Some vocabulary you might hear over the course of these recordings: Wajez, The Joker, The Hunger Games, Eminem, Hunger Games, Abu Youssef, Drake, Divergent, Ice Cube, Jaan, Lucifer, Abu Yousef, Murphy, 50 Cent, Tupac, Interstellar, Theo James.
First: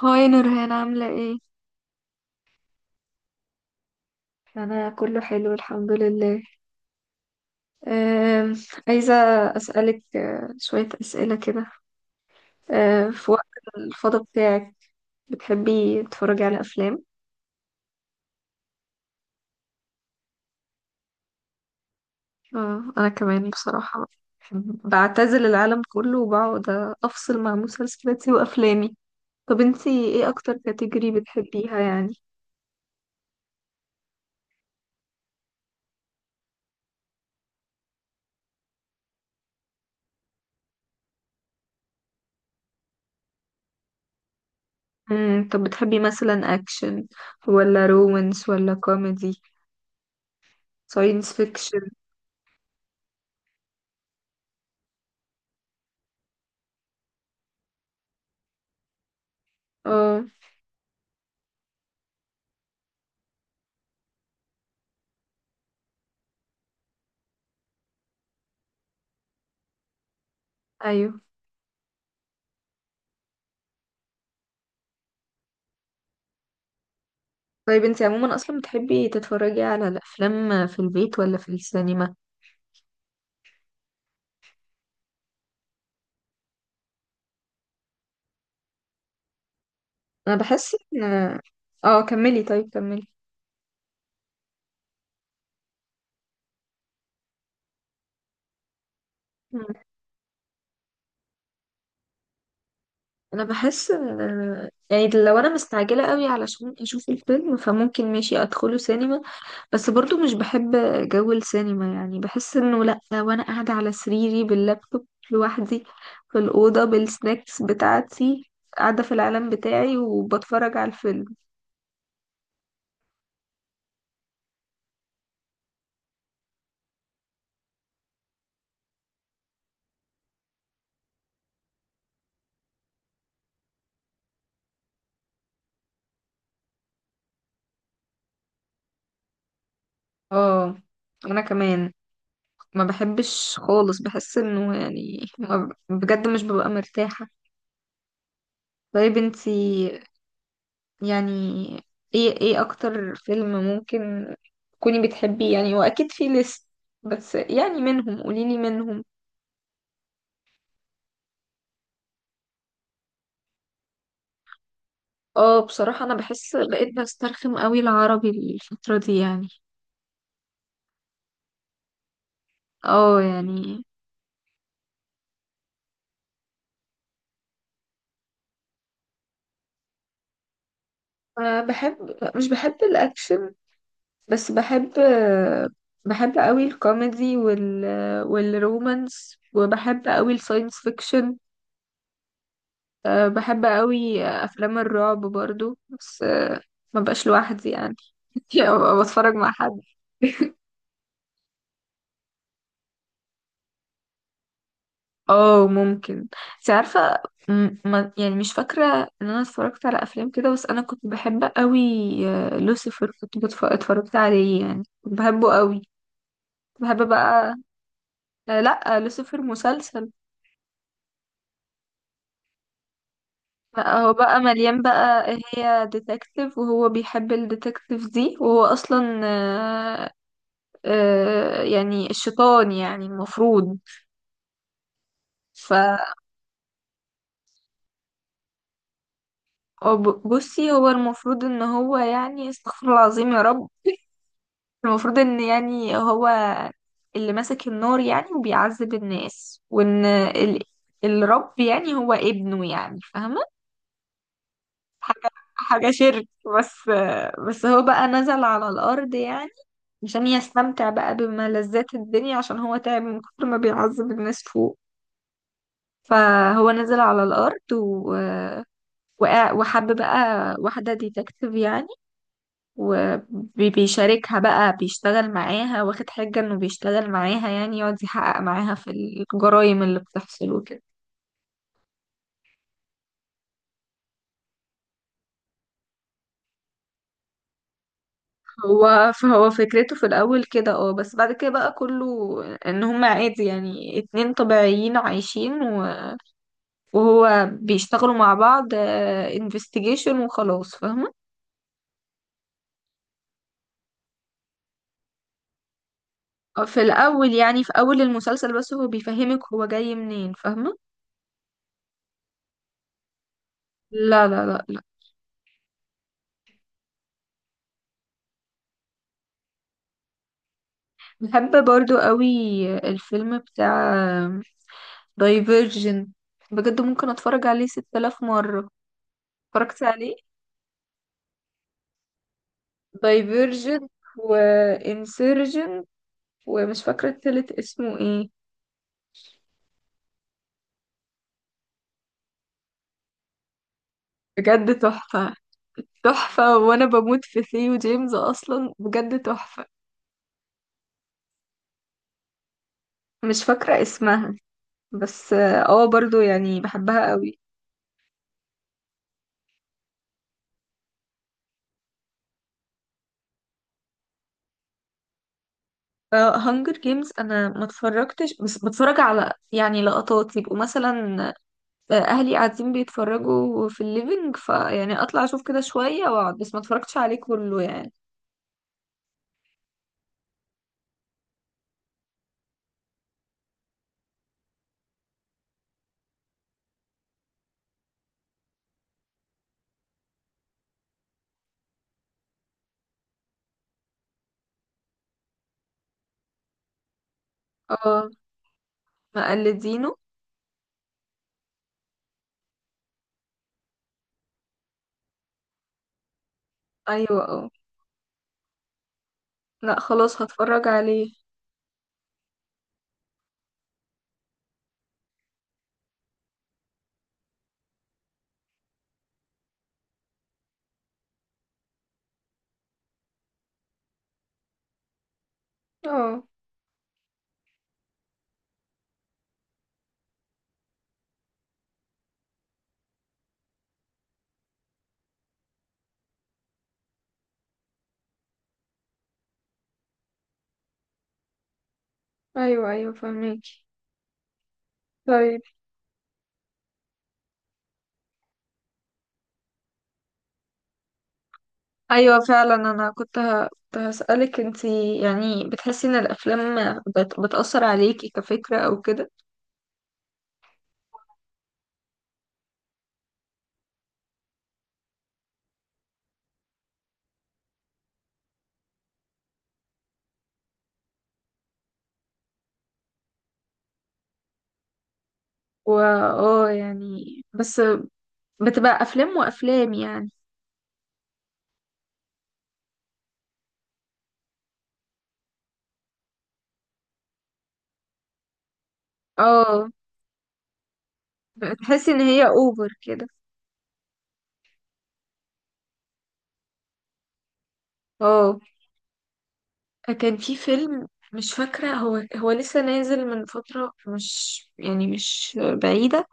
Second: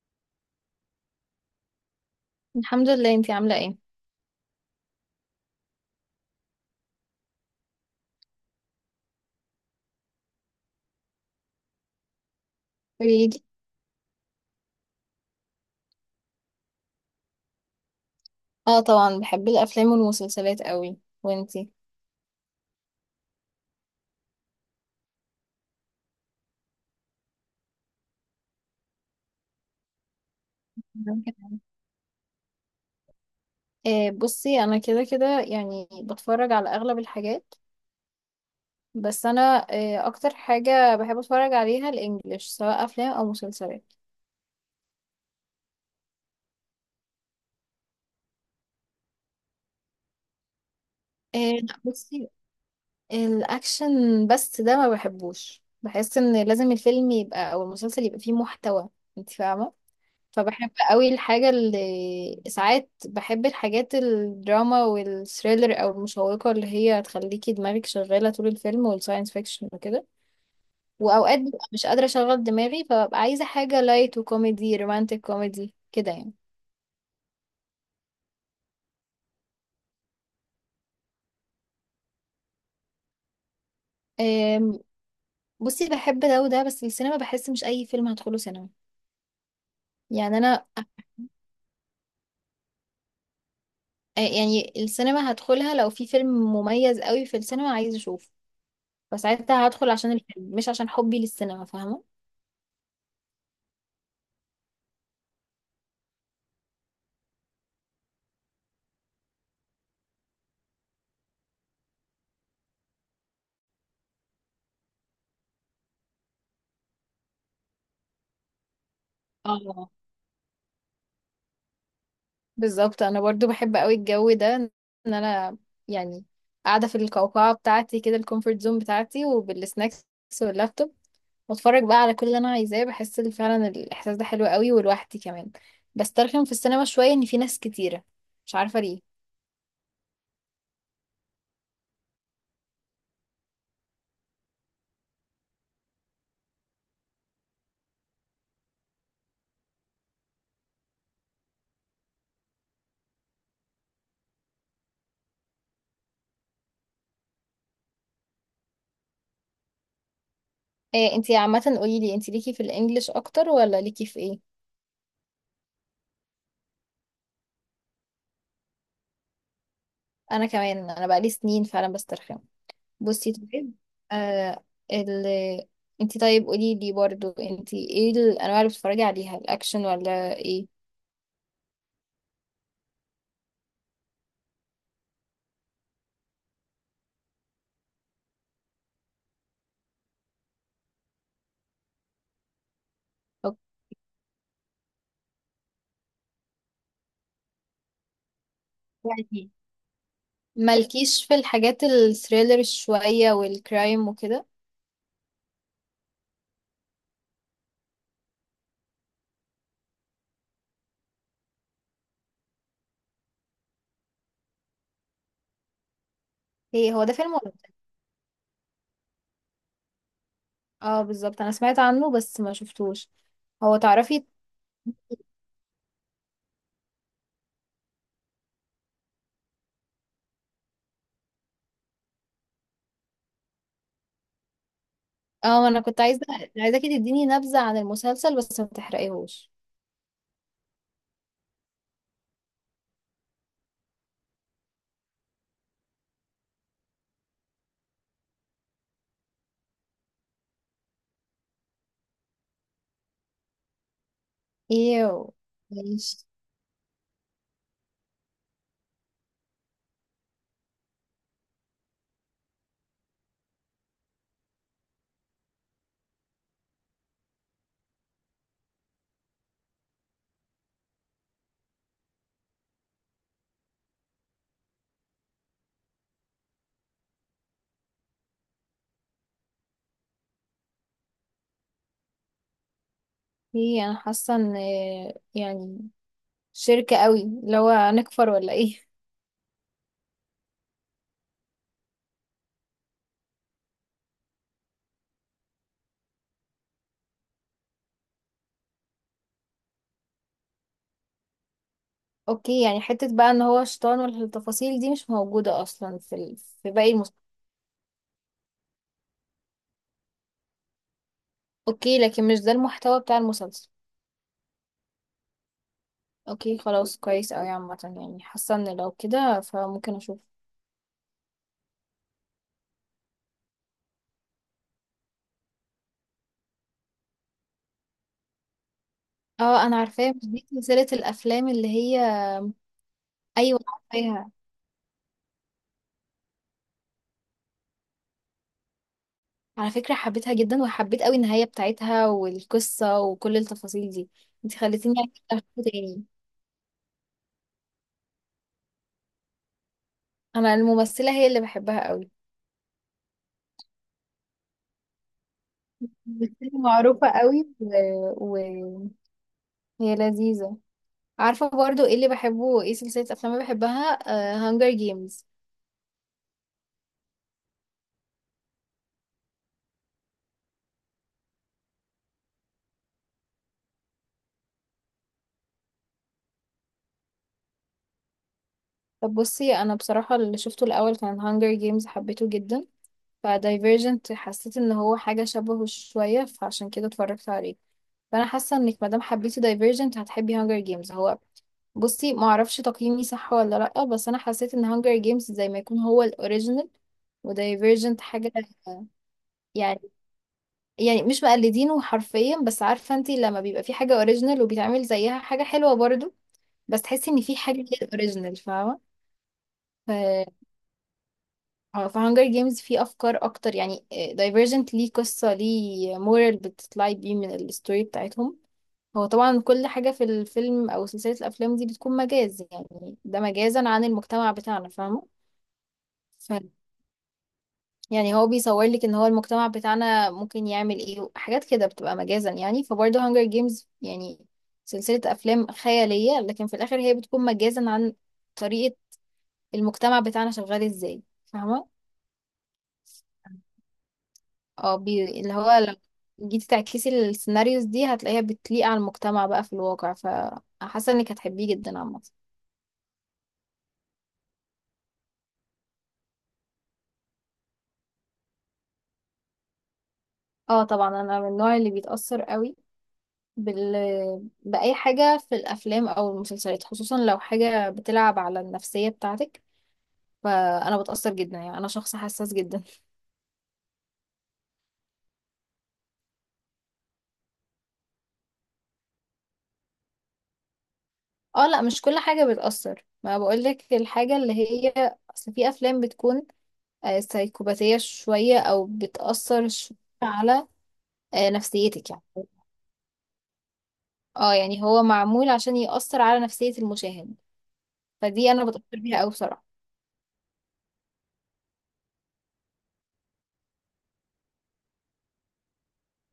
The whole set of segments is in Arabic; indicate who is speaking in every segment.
Speaker 1: هاي نورهان عاملة ايه؟
Speaker 2: الحمد لله، انتي عاملة ايه؟
Speaker 1: أنا كله حلو الحمد لله. أم، عايزة أسألك شوية أسئلة كده. في
Speaker 2: قوليلي.
Speaker 1: وقت الفضا بتاعك بتحبي تتفرجي على أفلام؟
Speaker 2: اه طبعا بحب الافلام والمسلسلات قوي، وانتي؟
Speaker 1: أنا كمان بصراحة بعتزل العالم كله وبقعد أفصل مع مسلسلاتي وأفلامي. طب انتي ايه أكتر كاتيجوري
Speaker 2: مم.
Speaker 1: بتحبيها يعني؟
Speaker 2: آه بصي، انا كده كده يعني بتفرج على اغلب الحاجات، بس انا آه اكتر حاجة بحب اتفرج عليها الانجليش سواء افلام او مسلسلات.
Speaker 1: طب بتحبي مثلا أكشن ولا رومانس ولا كوميدي ساينس
Speaker 2: آه لا
Speaker 1: فيكشن؟
Speaker 2: بصي، الاكشن بس ده ما بحبوش، بحس ان لازم الفيلم يبقى او المسلسل يبقى فيه محتوى، انتي فاهمة.
Speaker 1: اه.
Speaker 2: فبحب قوي الحاجة اللي، ساعات بحب الحاجات الدراما والثريلر او المشوقة اللي هي تخليكي دماغك شغالة طول الفيلم، والساينس فيكشن وكده.
Speaker 1: أيوه.
Speaker 2: واوقات ببقى مش قادرة اشغل دماغي، فببقى عايزة حاجة لايت وكوميدي، رومانتك كوميدي كده يعني.
Speaker 1: طيب انت عموما اصلا بتحبي تتفرجي على الافلام في البيت ولا في السينما؟
Speaker 2: أم، بصي بحب ده وده، بس السينما بحس مش اي فيلم هدخله سينما،
Speaker 1: انا
Speaker 2: يعني انا.
Speaker 1: بحس ان اه، كملي، طيب كملي.
Speaker 2: يعني السينما هدخلها لو في فيلم مميز قوي في السينما عايز اشوفه،
Speaker 1: مم.
Speaker 2: فساعتها هدخل عشان الفيلم مش عشان حبي للسينما، فاهمة.
Speaker 1: انا بحس يعني لو انا مستعجله قوي علشان اشوف الفيلم فممكن ماشي ادخله سينما، بس برضو مش بحب جو السينما، يعني بحس انه لا، وانا قاعده على سريري باللابتوب لوحدي في الاوضه بالسناكس بتاعتي، قاعده في العالم
Speaker 2: اه
Speaker 1: بتاعي وبتفرج على الفيلم.
Speaker 2: بالظبط، انا برضو بحب قوي الجو ده ان انا يعني قاعده في القوقعه بتاعتي كده، الكومفورت زون بتاعتي، وبالسناكس واللابتوب، واتفرج بقى على كل اللي انا عايزاه، بحس إن فعلا الاحساس ده حلو قوي، ولوحدي كمان. بسترخم في السينما شويه ان في ناس كتيره، مش عارفه ليه.
Speaker 1: اه، انا كمان ما بحبش خالص، بحس انه يعني ما بجد مش ببقى مرتاحة. طيب انتي يعني ايه اكتر فيلم ممكن تكوني بتحبيه يعني، واكيد في ليست بس يعني منهم قوليلي منهم.
Speaker 2: إيه انتي عامه، قولي لي انتي ليكي في الانجليش اكتر ولا ليكي في ايه؟
Speaker 1: اه بصراحة انا بحس بقيت بسترخم قوي العربي الفترة دي يعني.
Speaker 2: انا كمان، انا بقالي سنين فعلا بسترخم.
Speaker 1: اه
Speaker 2: بصي طيب،
Speaker 1: يعني.
Speaker 2: آه ال انت طيب قولي لي برضو، انت ايه الانواع اللي بتتفرجي عليها، الاكشن ولا ايه؟
Speaker 1: أه بحب مش بحب الاكشن، بس بحب قوي الكوميدي والرومانس، وبحب قوي الساينس فيكشن.
Speaker 2: أو
Speaker 1: بحب قوي افلام الرعب برضو، بس ما بقاش لوحدي يعني. يعني أبقى بتفرج
Speaker 2: يعني
Speaker 1: مع حد.
Speaker 2: مالكيش في الحاجات الثريلر شوية والكرايم وكده؟
Speaker 1: اه ممكن. انت عارفه، ما يعني مش فاكره ان انا اتفرجت على افلام كده، بس انا كنت بحب قوي لوسيفر. كنت اتفرجت عليه يعني، كنت بحبه قوي. كنت
Speaker 2: ايه هو
Speaker 1: بحب
Speaker 2: ده فيلم ولا
Speaker 1: بقى
Speaker 2: مسلسل؟
Speaker 1: لا، لوسيفر مسلسل.
Speaker 2: اه بالظبط انا سمعت عنه بس ما شفتوش. هو
Speaker 1: بقى هو
Speaker 2: تعرفي،
Speaker 1: بقى مليان بقى. هي ديتكتيف وهو بيحب الديتكتيف دي، وهو اصلا يعني الشيطان يعني المفروض.
Speaker 2: اه ما
Speaker 1: ف
Speaker 2: انا كنت عايزة، عايزاكي تديني نبذة عن المسلسل بس ما تحرقيهوش.
Speaker 1: بصي، هو المفروض ان هو يعني، استغفر الله العظيم يا رب، المفروض ان يعني هو اللي ماسك النار يعني وبيعذب الناس، وان الرب يعني هو ابنه يعني، فاهمة؟
Speaker 2: ايه.
Speaker 1: حاجة حاجة
Speaker 2: ماشي.
Speaker 1: شرك. بس بس هو بقى نزل على الأرض يعني عشان يستمتع بقى بملذات الدنيا، عشان هو تعب من كتر ما بيعذب الناس فوق. فهو نزل على الأرض وحب بقى واحدة ديتكتيف يعني، وبيشاركها بقى، بيشتغل معاها واخد حجة انه بيشتغل معاها يعني، يقعد يحقق معاها في الجرائم اللي بتحصل وكده.
Speaker 2: ايه انا حاسة ان يعني شركة قوي، اللي هو هنكفر ولا ايه؟
Speaker 1: فهو فكرته في الأول كده، اه، بس بعد كده بقى كله ان هم عادي يعني، اتنين طبيعيين عايشين وهو بيشتغلوا مع بعض انفستيجيشن وخلاص، فاهمة؟
Speaker 2: اوكي، يعني حتة بقى ان هو شيطان والتفاصيل دي مش موجودة اصلا في
Speaker 1: في
Speaker 2: باقي المسلسل.
Speaker 1: الأول يعني في أول المسلسل، بس هو بيفهمك هو جاي منين، فاهمة؟
Speaker 2: اوكي، لكن مش ده المحتوى بتاع المسلسل.
Speaker 1: لا، لا، لا.
Speaker 2: اوكي خلاص، كويس اوي عامة، يعني حاسة ان لو كده فممكن اشوف.
Speaker 1: بحب برضو قوي الفيلم بتاع دايفيرجن، بجد ممكن اتفرج عليه 6000 مرة.
Speaker 2: اه انا
Speaker 1: اتفرجت
Speaker 2: عارفاه،
Speaker 1: عليه،
Speaker 2: مش دي سلسلة الافلام اللي هي. ايوه
Speaker 1: دايفيرجن
Speaker 2: عارفاها.
Speaker 1: وانسيرجن، ومش فاكرة التالت اسمه ايه.
Speaker 2: على فكرة حبيتها جدا، وحبيت اوي النهاية بتاعتها والقصة وكل التفاصيل دي. انت
Speaker 1: بجد
Speaker 2: خليتيني
Speaker 1: تحفة.
Speaker 2: اشوفه تاني.
Speaker 1: تحفة، وانا بموت في ثيو جيمز اصلا، بجد تحفة.
Speaker 2: انا الممثلة هي اللي بحبها اوي،
Speaker 1: مش فاكرة اسمها، بس اه برضو
Speaker 2: ممثلة
Speaker 1: يعني
Speaker 2: معروفة
Speaker 1: بحبها قوي.
Speaker 2: اوي وهي لذيذة. عارفة برضو ايه اللي بحبه، ايه سلسلة افلام اللي بحبها، هانجر جيمز.
Speaker 1: هانجر جيمز انا ما اتفرجتش، بس بتفرج على يعني لقطات، يبقوا مثلا اهلي قاعدين بيتفرجوا في الليفينج فيعني اطلع اشوف كده شوية واقعد، بس ما اتفرجتش عليه كله يعني.
Speaker 2: طب بصي، انا بصراحة اللي شفته الاول كان هانجر جيمز، حبيته جدا، فدايفرجنت حسيت ان هو حاجة شبهه شوية فعشان كده اتفرجت عليه. فانا حاسة انك مادام حبيتي دايفرجنت هتحبي هانجر جيمز. هو بصي، ما اعرفش تقييمي صح ولا لا، بس انا حسيت ان هانجر جيمز زي ما يكون هو الاوريجينال، ودايفرجنت
Speaker 1: اه
Speaker 2: حاجة يعني
Speaker 1: مقلدينه.
Speaker 2: يعني مش مقلدينه حرفيا، بس عارفة انتي، لما بيبقى في حاجة اوريجينال وبيتعمل زيها حاجة حلوة برضو، بس تحسي ان
Speaker 1: ايوه،
Speaker 2: في
Speaker 1: اه،
Speaker 2: حاجه كده اوريجينال، فاهمه.
Speaker 1: لا
Speaker 2: ف
Speaker 1: خلاص هتفرج عليه.
Speaker 2: اه في هانجر جيمز في افكار اكتر يعني. دايفرجنت ليه قصه، ليه مورال بتطلعي بيه من الستوري بتاعتهم. هو طبعا كل حاجه في الفيلم او سلسله الافلام دي بتكون مجاز يعني، ده مجازا عن المجتمع بتاعنا، فاهمه.
Speaker 1: اه
Speaker 2: ف يعني هو بيصور لك ان هو المجتمع بتاعنا ممكن يعمل ايه حاجات كده بتبقى مجازا يعني، فبرضه هانجر جيمز يعني سلسله افلام خياليه لكن في الاخر هي بتكون مجازا عن طريقة المجتمع بتاعنا شغال ازاي، فاهمة.
Speaker 1: ايوه ايوه فهميكي.
Speaker 2: اللي
Speaker 1: طيب.
Speaker 2: هو لو جيتي تعكسي السيناريوز دي هتلاقيها بتليق على المجتمع بقى في الواقع، فحاسة انك هتحبيه جدا عامة.
Speaker 1: ايوه فعلا. انا كنت كنت هسألك، انتي يعني بتحسي ان الافلام بتأثر عليكي كفكرة او كده؟
Speaker 2: اه طبعا انا من النوع اللي بيتأثر قوي بال... بأي حاجة في الأفلام أو المسلسلات، خصوصا لو حاجة بتلعب على النفسية بتاعتك، فأنا بتأثر جدا، يعني أنا شخص حساس جدا.
Speaker 1: و اه يعني، بس بتبقى افلام وافلام يعني.
Speaker 2: اه لا مش كل حاجة بتأثر، ما بقولك الحاجة اللي هي، أصل في أفلام بتكون سيكوباتية شوية أو بتأثر
Speaker 1: اه.
Speaker 2: شوية على
Speaker 1: بتحسي
Speaker 2: نفسيتك
Speaker 1: ان
Speaker 2: يعني.
Speaker 1: هي اوفر كده.
Speaker 2: اه يعني هو معمول عشان يأثر على نفسية المشاهد، فدي
Speaker 1: اه،
Speaker 2: أنا بتأثر بيها أوي بصراحة.
Speaker 1: كان في فيلم، مش فاكرة، هو لسه نازل من فترة مش يعني مش بعيدة،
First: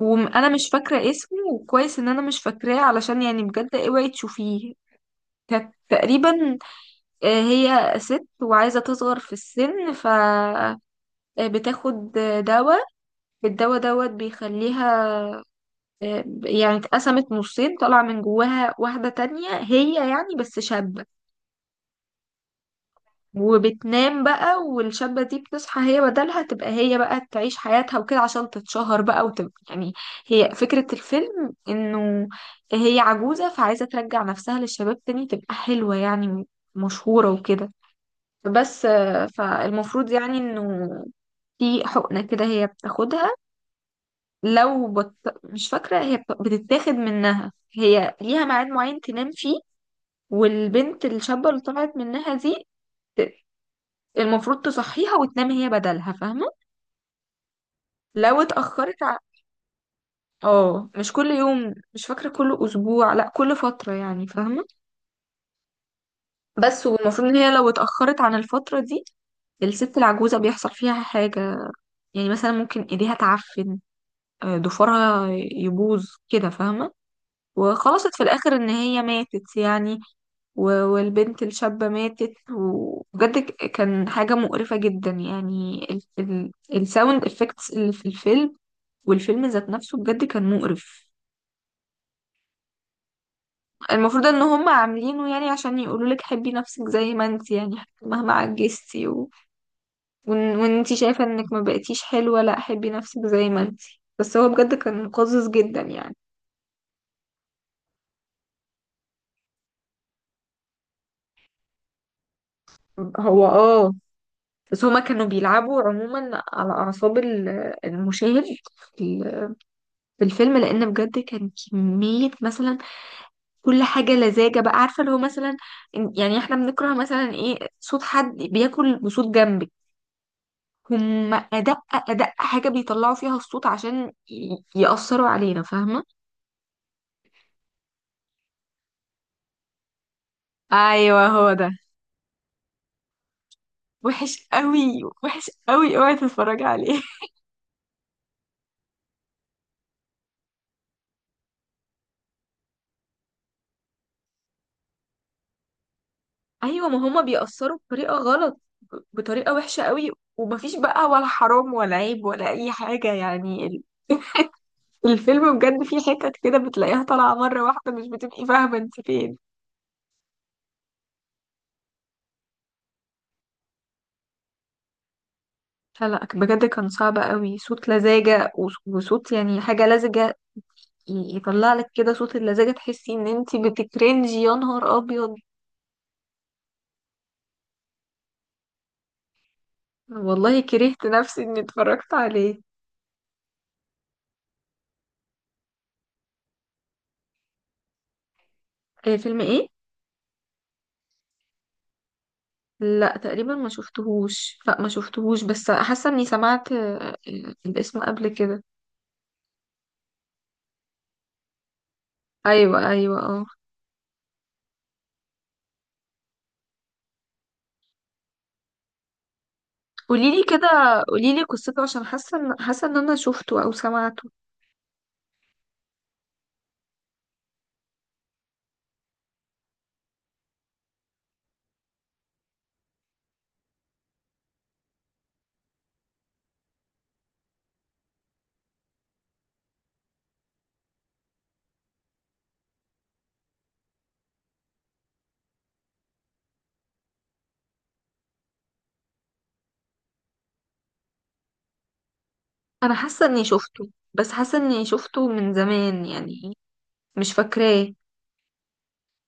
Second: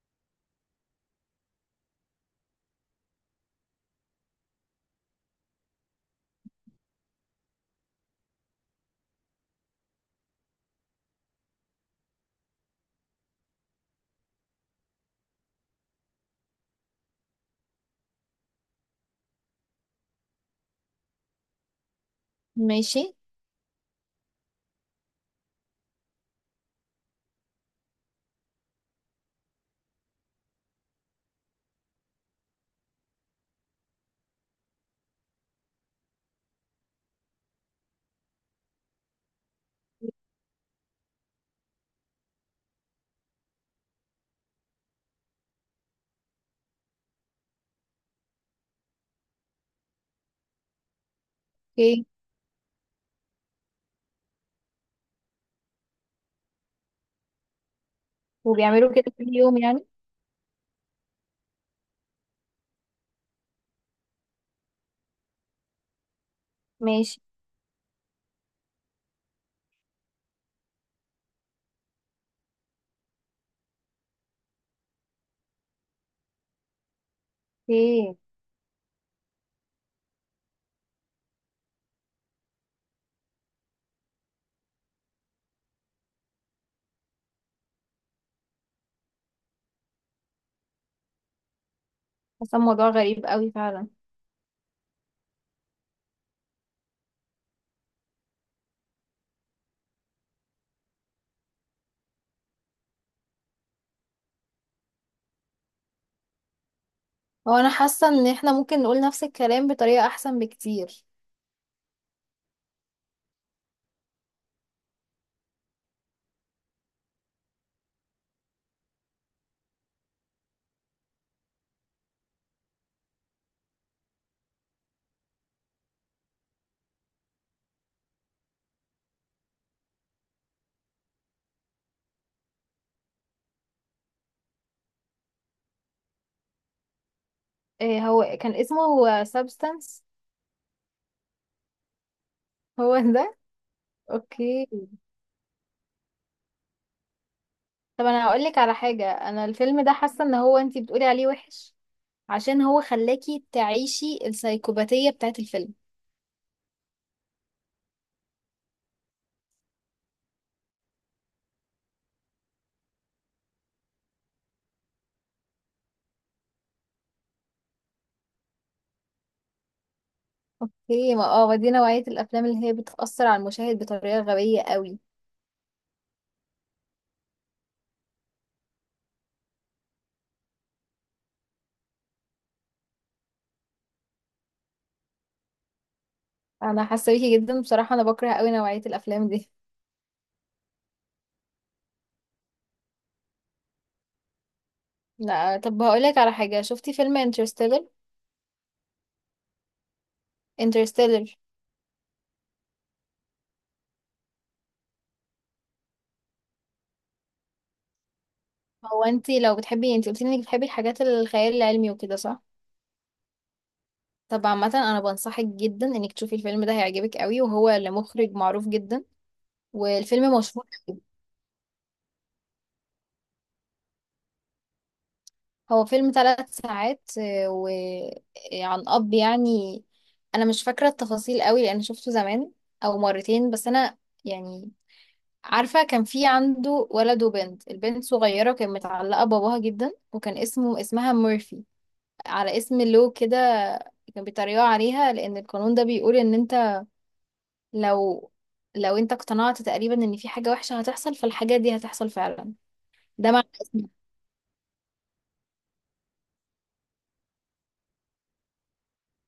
Speaker 1: وأنا مش فاكرة اسمه، وكويس إن أنا مش فاكراه، علشان يعني بجد اوعي تشوفيه. كانت تقريبا هي ست وعايزة تصغر في السن، ف بتاخد دواء. الدواء دوت بيخليها يعني اتقسمت نصين، طلع من جواها واحدة تانية هي يعني بس شابة،
Speaker 2: ماشي.
Speaker 1: وبتنام بقى، والشابة دي بتصحى هي بدلها، تبقى هي بقى تعيش حياتها وكده، عشان تتشهر بقى وتبقى يعني. هي فكرة الفيلم انه هي عجوزة، فعايزة ترجع نفسها للشباب تاني، تبقى حلوة يعني، مشهورة وكده. بس فالمفروض يعني انه في حقنة كده هي بتاخدها. لو بت... مش فاكرة، هي بتتاخد منها. هي ليها ميعاد معين تنام فيه، والبنت الشابة اللي طلعت
Speaker 2: اوكي.
Speaker 1: منها دي المفروض تصحيها وتنام هي بدلها، فاهمة؟ لو
Speaker 2: وبيعملوا
Speaker 1: اتأخرت
Speaker 2: كده كل يوم يعني؟
Speaker 1: اه مش كل يوم، مش فاكرة، كل أسبوع، لا كل فترة يعني، فاهمة؟ بس
Speaker 2: ماشي.
Speaker 1: والمفروض إن هي لو اتأخرت عن الفترة دي الست العجوزة بيحصل فيها حاجة، يعني مثلا ممكن ايديها تعفن، ضفرها يبوظ كده، فاهمة؟
Speaker 2: اوكي.
Speaker 1: وخلصت في الآخر إن هي ماتت يعني، والبنت الشابة ماتت. وبجد كان حاجة مقرفة جدا يعني، الساوند افكتس اللي في الفيلم، والفيلم ذات نفسه بجد كان مقرف.
Speaker 2: حاسة الموضوع غريب أوي فعلا.
Speaker 1: المفروض ان هم عاملينه يعني عشان يقولوا لك حبي نفسك زي ما انت يعني، مهما عجزتي وانت شايفة انك ما بقيتيش حلوة، لا حبي نفسك زي ما انت. بس هو بجد كان قزز جدا يعني.
Speaker 2: هو أنا حاسة إن احنا ممكن نقول نفس الكلام بطريقة أحسن بكتير.
Speaker 1: هو اه بس هما كانوا بيلعبوا عموما على اعصاب المشاهد في ال- في الفيلم، لان بجد كان كمية مثلا كل حاجة لزاجة بقى، عارفة اللي هو مثلا، يعني احنا بنكره مثلا ايه؟ صوت حد بياكل بصوت جنبك. هم أدق أدق حاجة بيطلعوا فيها الصوت، عشان يأثروا علينا، فاهمة؟
Speaker 2: إيه هو كان اسمه سابستانس؟
Speaker 1: أيوة هو ده.
Speaker 2: هو ده.
Speaker 1: وحش
Speaker 2: اوكي.
Speaker 1: قوي، وحش قوي، اوعي تتفرجي عليه.
Speaker 2: طب انا هقولك على حاجة، انا الفيلم ده حاسة ان هو انتي بتقولي عليه وحش عشان هو خلاكي تعيشي السايكوباتية بتاعت الفيلم.
Speaker 1: أيوة، ما هما بيأثروا بطريقة غلط، بطريقة وحشة قوي، ومفيش بقى ولا حرام ولا عيب ولا أي حاجة يعني. الفيلم بجد فيه حتت كده بتلاقيها طالعة مرة واحدة، مش بتبقي فاهمة انت فين.
Speaker 2: هي ما اه دي نوعية الأفلام اللي هي بتأثر على المشاهد بطريقة غبية قوي.
Speaker 1: لا، لا، بجد كان صعب قوي، صوت لزاجة وصوت يعني حاجة لزجة، يطلع لك كده صوت اللزاجة، تحسي ان انتي بتكرنجي يا نهار ابيض.
Speaker 2: أنا حاسة بيكي جدا بصراحة، أنا بكره قوي نوعية الأفلام دي.
Speaker 1: والله كرهت نفسي اني اتفرجت عليه.
Speaker 2: لا طب هقولك على حاجة، شفتي فيلم انترستيلر؟
Speaker 1: فيلم ايه؟
Speaker 2: انترستيلر.
Speaker 1: لا تقريبا ما شفتهوش، لا ما شفتهوش، بس حاسه اني سمعت الاسم قبل كده.
Speaker 2: هو انتي لو بتحبي، انتي قلتي انك بتحبي الحاجات الخيال العلمي وكده، صح؟
Speaker 1: ايوه ايوه اه.
Speaker 2: طب عامة أنا بنصحك جدا انك تشوفي الفيلم ده، هيعجبك قوي، وهو لمخرج معروف جدا، والفيلم
Speaker 1: قوليلي
Speaker 2: مشهور.
Speaker 1: كده، قوليلي قصته، عشان حاسه ان انا شفته او سمعته.
Speaker 2: هو فيلم 3 ساعات، وعن أب يعني. أنا مش فاكرة التفاصيل قوي لأن شفته زمان، أو مرتين بس. أنا يعني عارفة، كان في عنده ولد وبنت، البنت صغيرة وكانت متعلقة بباباها جدا، وكان اسمه اسمها مورفي، على اسم لو كده. كان بيتريقوا عليها لأن القانون ده بيقول إن أنت لو لو أنت اقتنعت تقريبا إن في حاجة وحشة هتحصل فالحاجة دي هتحصل فعلا.
Speaker 1: انا حاسه
Speaker 2: ده
Speaker 1: اني
Speaker 2: معنى.
Speaker 1: شفته، بس حاسه اني شفته من زمان يعني، مش فاكراه.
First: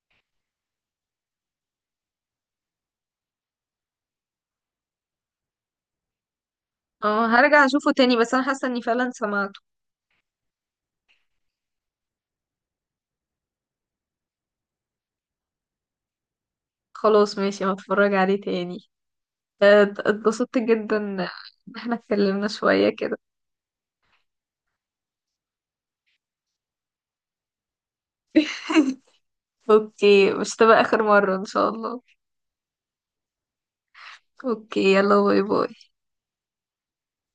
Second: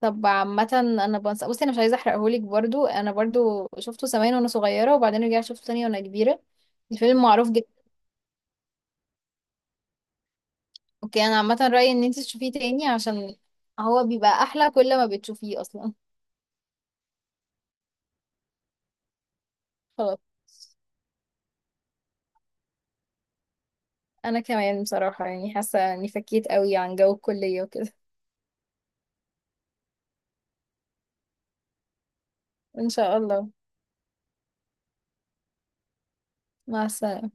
Speaker 2: طب عامة انا بنسى. بصي انا مش عايزة احرقهولك برضو، انا برضو شفته زمان وانا صغيرة وبعدين رجعت شفته تاني وانا كبيرة. الفيلم
Speaker 1: اه
Speaker 2: معروف
Speaker 1: هرجع
Speaker 2: جدا.
Speaker 1: اشوفه تاني، بس انا حاسه اني فعلا سمعته.
Speaker 2: اوكي انا عامة رأيي ان انت تشوفيه تاني عشان هو بيبقى احلى كل ما بتشوفيه اصلا.
Speaker 1: خلاص، ماشي، هتفرج عليه تاني.
Speaker 2: خلاص.
Speaker 1: اتبسطت جدا ان احنا اتكلمنا شوية كده.
Speaker 2: انا كمان بصراحة يعني حاسة اني فكيت قوي عن جو الكلية وكده.
Speaker 1: اوكي، مش تبقى اخر مرة ان شاء الله.
Speaker 2: ان شاء الله.
Speaker 1: اوكي، يلا باي باي.
Speaker 2: مع السلامة.